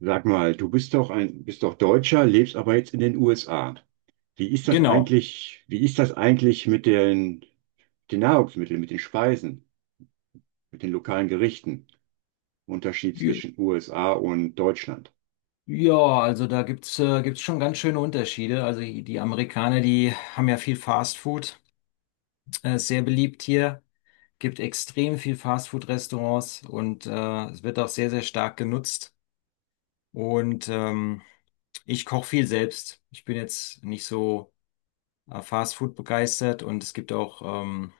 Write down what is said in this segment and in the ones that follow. Sag mal, du bist doch bist doch Deutscher, lebst aber jetzt in den USA. Wie ist das Genau. eigentlich, mit den, den Nahrungsmitteln, mit den Speisen, mit den lokalen Gerichten? Unterschied Ja, zwischen USA und Deutschland. ja, also da gibt's schon ganz schöne Unterschiede. Also die Amerikaner, die haben ja viel Fast Food, sehr beliebt hier, gibt extrem viel Fast Food Restaurants und es wird auch sehr, sehr stark genutzt. Und ähm, Ich koche viel selbst. Ich bin jetzt nicht so Fast Food begeistert und es gibt auch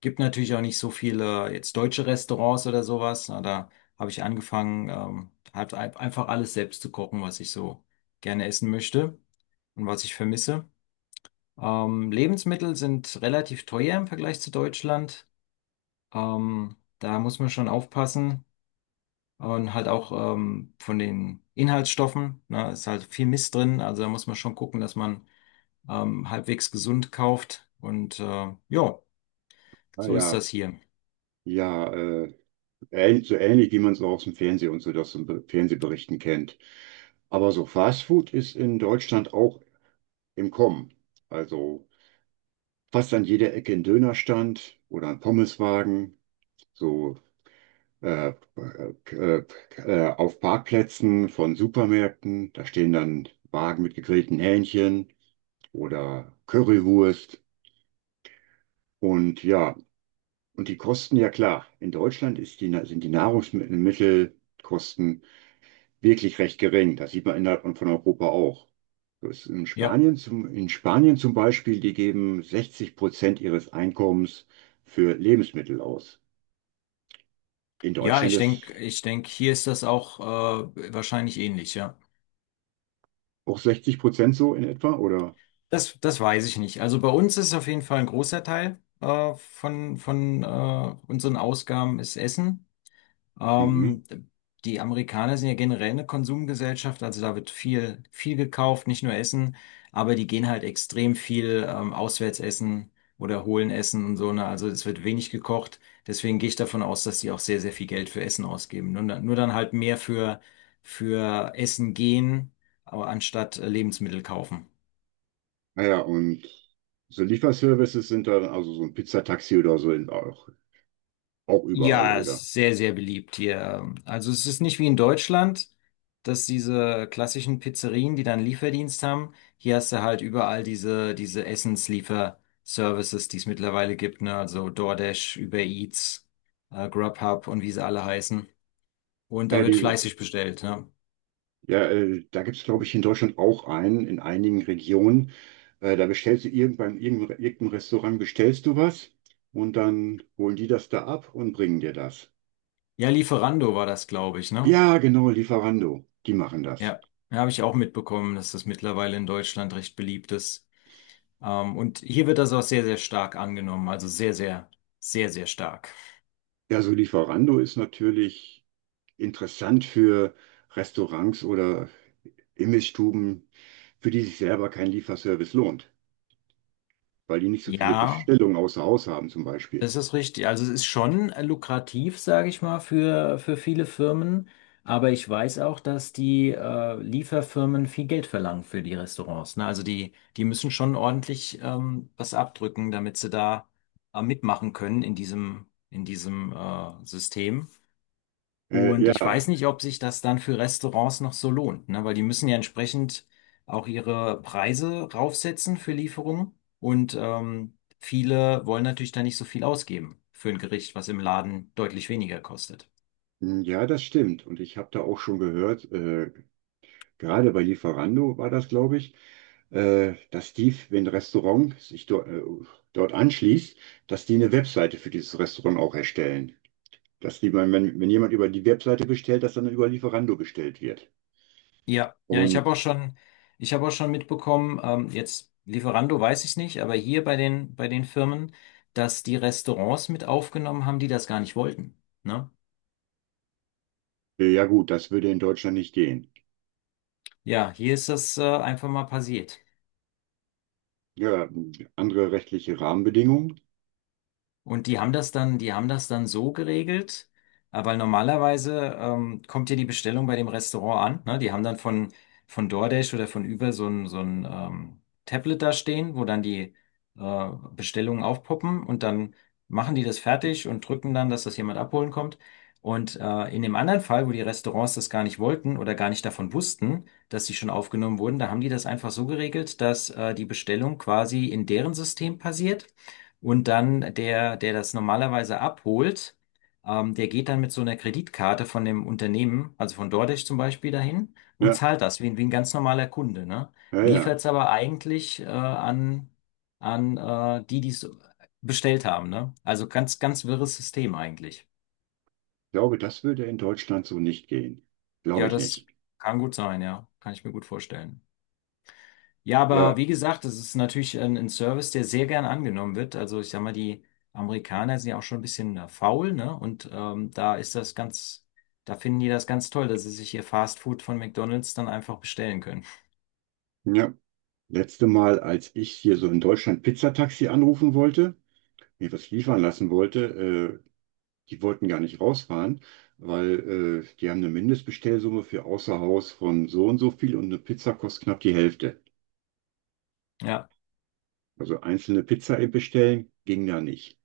Gibt natürlich auch nicht so viele jetzt deutsche Restaurants oder sowas. Na, da habe ich angefangen, halt einfach alles selbst zu kochen, was ich so gerne essen möchte und was ich vermisse. Lebensmittel sind relativ teuer im Vergleich zu Deutschland. Da muss man schon aufpassen. Und halt auch von den Inhaltsstoffen, ne, ist halt viel Mist drin. Also da muss man schon gucken, dass man halbwegs gesund kauft. Und ja, Ah, so ist ja, das hier. ja, so ähnlich wie man es auch aus dem Fernsehen und so das im Fernsehberichten kennt. Aber so Fast Food ist in Deutschland auch im Kommen. Also fast an jeder Ecke ein Dönerstand oder ein Pommeswagen. So äh, äh, auf Parkplätzen von Supermärkten. Da stehen dann Wagen mit gegrillten Hähnchen oder Currywurst. Und ja, und die Kosten, ja klar, in Deutschland sind die Nahrungsmittelkosten wirklich recht gering. Das sieht man innerhalb von Europa auch. So ist Ja. In Spanien zum Beispiel, die geben 60% ihres Einkommens für Lebensmittel aus. In Ja, Deutschland ich ist denke, ich denk, hier ist das auch wahrscheinlich ähnlich, ja. auch 60% so in etwa, oder? Das weiß ich nicht. Also bei uns ist auf jeden Fall ein großer Teil von unseren Ausgaben ist Essen. Mhm. Ähm, Die Amerikaner sind ja generell eine Konsumgesellschaft, also da wird viel gekauft, nicht nur Essen, aber die gehen halt extrem viel auswärts essen oder holen Essen und so, ne? Also es wird wenig gekocht. Deswegen gehe ich davon aus, dass die auch sehr, sehr viel Geld für Essen ausgeben. Nur dann halt mehr für Essen gehen, aber anstatt Lebensmittel kaufen. Naja, und so Lieferservices sind dann also so ein Pizzataxi auch, auch überall, Ja, es oder? ist sehr, sehr beliebt hier. Also es ist nicht wie in Deutschland, dass diese klassischen Pizzerien, die dann Lieferdienst haben, hier hast du halt überall diese Essensliefer-Services, die es mittlerweile gibt, ne? Also DoorDash, Uber Eats, Grubhub und wie sie alle heißen. Und da Ja, wird diese, fleißig bestellt, ne? ja, da gibt es, glaube ich, in Deutschland auch einen, in einigen Regionen. Da beim irgendeinem Restaurant bestellst du was und dann holen die das da ab und bringen dir das. Ja, Lieferando war das, glaube ich, ne? Ja, genau, Lieferando, die machen das. Ja, da habe ich auch mitbekommen, dass das mittlerweile in Deutschland recht beliebt ist. Und hier wird das auch sehr, sehr stark angenommen. Also sehr, sehr, sehr, sehr stark. Ja, so Lieferando ist natürlich interessant für Restaurants oder Imbissstuben, für die sich selber kein Lieferservice lohnt, weil die nicht so viele Ja, Bestellungen außer Haus haben zum Beispiel. das ist richtig. Also es ist schon lukrativ, sage ich mal, für viele Firmen. Aber ich weiß auch, dass die Lieferfirmen viel Geld verlangen für die Restaurants. Ne? Also die müssen schon ordentlich was abdrücken, damit sie da mitmachen können in diesem System. Und ich Ja, weiß nicht, ob sich das dann für Restaurants noch so lohnt, ne? Weil die müssen ja entsprechend auch ihre Preise raufsetzen für Lieferungen. Und viele wollen natürlich da nicht so viel ausgeben für ein Gericht, was im Laden deutlich weniger kostet. hm, ja, das stimmt. Und ich habe da auch schon gehört, gerade bei Lieferando war das, glaube ich, dass die, wenn ein Restaurant sich do, dort anschließt, dass die eine Webseite für dieses Restaurant auch erstellen. Dass die, wenn, wenn jemand über die Webseite bestellt, dass dann über Lieferando bestellt wird. Ja, ja, ich Und habe auch schon, Ich habe auch schon mitbekommen, jetzt Lieferando weiß ich nicht, aber hier bei den Firmen, dass die Restaurants mit aufgenommen haben, die das gar nicht wollten, ne? äh, ja gut, das würde in Deutschland nicht gehen. Ja, hier ist das einfach mal passiert. Ja, andere rechtliche Rahmenbedingungen. Und die haben das dann so geregelt, weil normalerweise kommt ja die Bestellung bei dem Restaurant an. Ne? Die haben dann von DoorDash oder von Uber so ein Tablet da stehen, wo dann die äh, Bestellungen aufpoppen und dann machen die das fertig und drücken dann, dass das jemand abholen kommt. Und in dem anderen Fall, wo die Restaurants das gar nicht wollten oder gar nicht davon wussten, dass sie schon aufgenommen wurden, da haben die das einfach so geregelt, dass die Bestellung quasi in deren System passiert und dann der das normalerweise abholt, der geht dann mit so einer Kreditkarte von dem Unternehmen, also von DoorDash zum Beispiel, dahin und Ja, zahlt das wie ein ganz normaler Kunde, ne? ja, Liefert ja. es aber eigentlich an die, die es bestellt haben, ne? Also ganz wirres System eigentlich. Ich glaube, das würde in Deutschland so nicht gehen. Glaube Ja, ich das nicht. kann gut sein, ja. Kann ich mir gut vorstellen. Ja, aber Ja, wie gesagt, das ist natürlich ein Service, der sehr gern angenommen wird. Also ich sag mal, die Amerikaner sind ja auch schon ein bisschen faul, ne? Und da finden die das ganz toll, dass sie sich ihr Fast Food von McDonald's dann einfach bestellen können. ja. Letzte Mal, als ich hier so in Deutschland Pizzataxi anrufen wollte, mir was liefern lassen wollte, die wollten gar nicht rausfahren, weil die haben eine Mindestbestellsumme für außer Haus von so und so viel und eine Pizza kostet knapp die Hälfte. Ja, Also einzelne Pizza bestellen ging da nicht.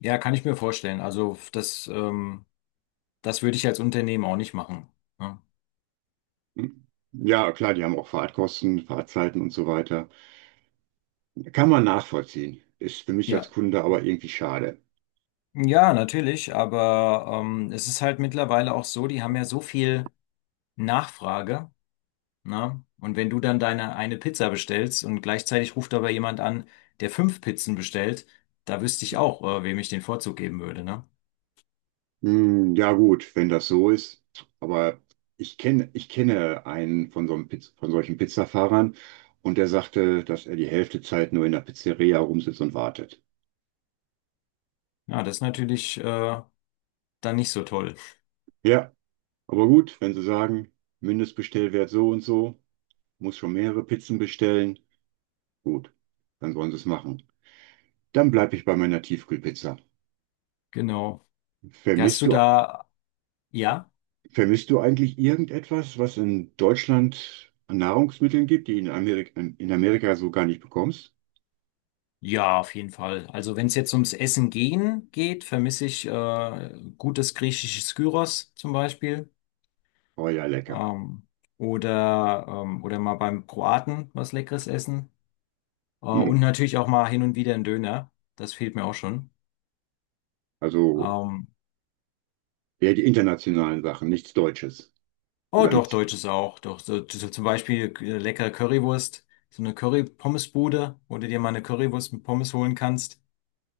ja, kann ich mir vorstellen. Das würde ich als Unternehmen auch nicht machen. Ne? Hm? Ja, klar, die haben auch Fahrtkosten, Fahrtzeiten und so weiter. Kann man nachvollziehen. Ist für mich als Ja. Kunde aber irgendwie schade. Ja, natürlich, aber es ist halt mittlerweile auch so, die haben ja so viel Nachfrage. Ne? Und wenn du dann deine eine Pizza bestellst und gleichzeitig ruft aber jemand an, der 5 Pizzen bestellt, da wüsste ich auch, wem ich den Vorzug geben würde, ne? Hm, ja, gut, wenn das so ist. Aber ich kenne einen von so einem Piz von solchen Pizzafahrern und der sagte, dass er die Hälfte Zeit nur in der Pizzeria rumsitzt und wartet. Ja, das ist natürlich dann nicht so toll. Ja, aber gut, wenn Sie sagen, Mindestbestellwert so und so, muss schon mehrere Pizzen bestellen. Gut, dann sollen Sie es machen. Dann bleibe ich bei meiner Tiefkühlpizza. Genau. Hast Vermisst du du da, ja? Vermisst du eigentlich irgendetwas, was in Deutschland an Nahrungsmitteln gibt, die in Amerika so gar nicht bekommst? Ja, auf jeden Fall. Also wenn es jetzt ums Essen gehen geht, vermisse ich gutes griechisches Gyros zum Beispiel. Oh ja, lecker. Ähm, oder oder mal beim Kroaten was Leckeres essen. Hm. Und natürlich auch mal hin und wieder ein Döner. Das fehlt mir auch schon. Also Ähm, eher die internationalen Sachen, nichts Deutsches oh, oder doch, nichts. deutsches auch. Doch, so zum Beispiel leckere Currywurst, so eine Curry-Pommes-Bude, wo du dir mal eine Currywurst mit Pommes holen kannst.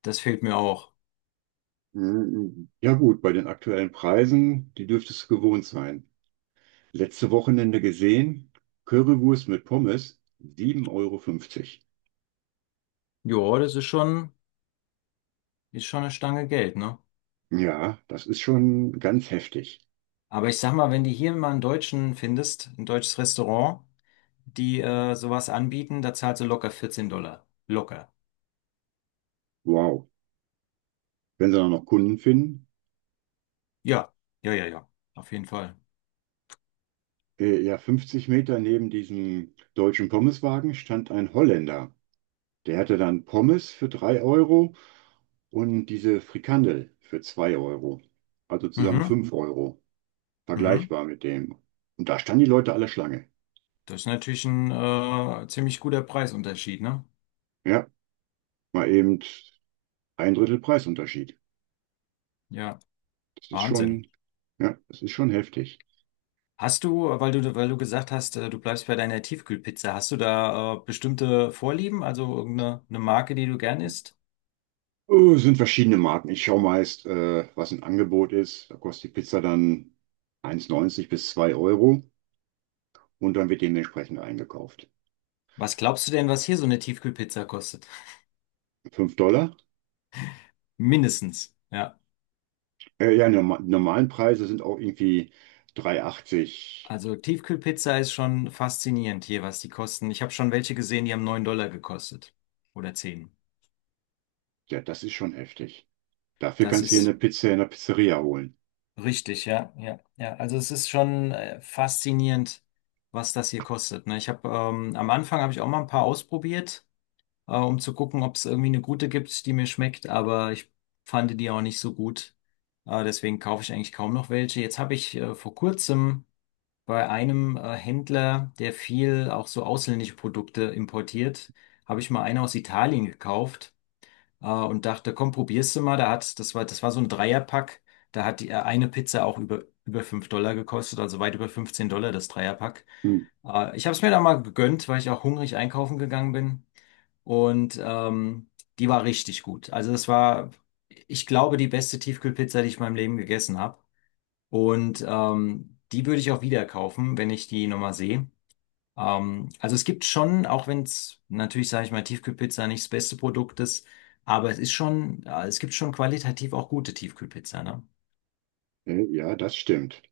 Das fehlt mir auch. Hm, ja gut, bei den aktuellen Preisen, die dürftest du gewohnt sein. Letzte Wochenende gesehen, Currywurst mit Pommes, 7,50 Euro. Jo, das ist schon, Ist schon eine Stange Geld, ne? Ja, das ist schon ganz heftig. Aber ich sag mal, wenn du hier mal einen Deutschen findest, ein deutsches Restaurant, die sowas anbieten, da zahlst du locker $14. Locker. Wow. Wenn sie dann noch Kunden finden. Ja, ja, ja, ja. Auf jeden Fall. Ja, 50 Meter neben diesem deutschen Pommeswagen stand ein Holländer. Der hatte dann Pommes für 3 Euro und diese Frikandel für 2 Euro. Also zusammen Mhm, 5 Euro. mhm. Vergleichbar mit dem. Und da standen die Leute alle Schlange. Das ist natürlich ein ziemlich guter Preisunterschied, ne? Ja, mal eben ein Drittel Preisunterschied. Ja, Das ist Wahnsinn. schon, ja, das ist schon heftig. Hast du, weil du gesagt hast, du bleibst bei deiner Tiefkühlpizza, hast du da bestimmte Vorlieben, also irgendeine eine Marke, die du gern isst? Oh, es sind verschiedene Marken. Ich schaue meist, was ein Angebot ist. Da kostet die Pizza dann 1,90 bis 2 Euro und dann wird dementsprechend eingekauft. Was glaubst du denn, was hier so eine Tiefkühlpizza kostet? 5 Dollar? Mindestens, ja. Ja, normalen Preise sind auch irgendwie 3,80. Also Tiefkühlpizza ist schon faszinierend hier, was die kosten. Ich habe schon welche gesehen, die haben $9 gekostet oder 10. Ja, das ist schon heftig. Dafür Das kannst du hier eine ist Pizza in der Pizzeria holen. richtig, ja, ja, ja. Also es ist schon faszinierend, was das hier kostet. Ne? Ich habe am Anfang habe ich auch mal ein paar ausprobiert, um zu gucken, ob es irgendwie eine gute gibt, die mir schmeckt, aber ich fand die auch nicht so gut. Deswegen kaufe ich eigentlich kaum noch welche. Jetzt habe ich vor kurzem bei einem Händler, der viel auch so ausländische Produkte importiert, habe ich mal eine aus Italien gekauft und dachte, komm, probierst du mal. Da hat, das war so ein Dreierpack. Da hat die, eine Pizza auch über $5 gekostet, also weit über $15 das Dreierpack. Hm. Ich habe es mir da mal gegönnt, weil ich auch hungrig einkaufen gegangen bin. Und ähm, Die war richtig gut. Ich glaube, die beste Tiefkühlpizza, die ich in meinem Leben gegessen habe. Und die würde ich auch wieder kaufen, wenn ich die nochmal sehe. Also es gibt schon, auch wenn es natürlich, sage ich mal, Tiefkühlpizza nicht das beste Produkt ist, aber es ist schon, ja, es gibt schon qualitativ auch gute Tiefkühlpizza, ne? Ja, das stimmt.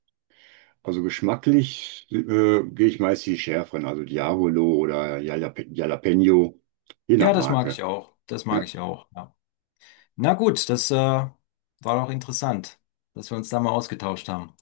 Also geschmacklich gehe ich meist die schärferen, also Diavolo oder Jalapeno, je nach Ja, das mag Marke. ich auch. Das mag Ja. ich auch. Ja. Na gut, das war doch interessant, dass wir uns da mal ausgetauscht haben.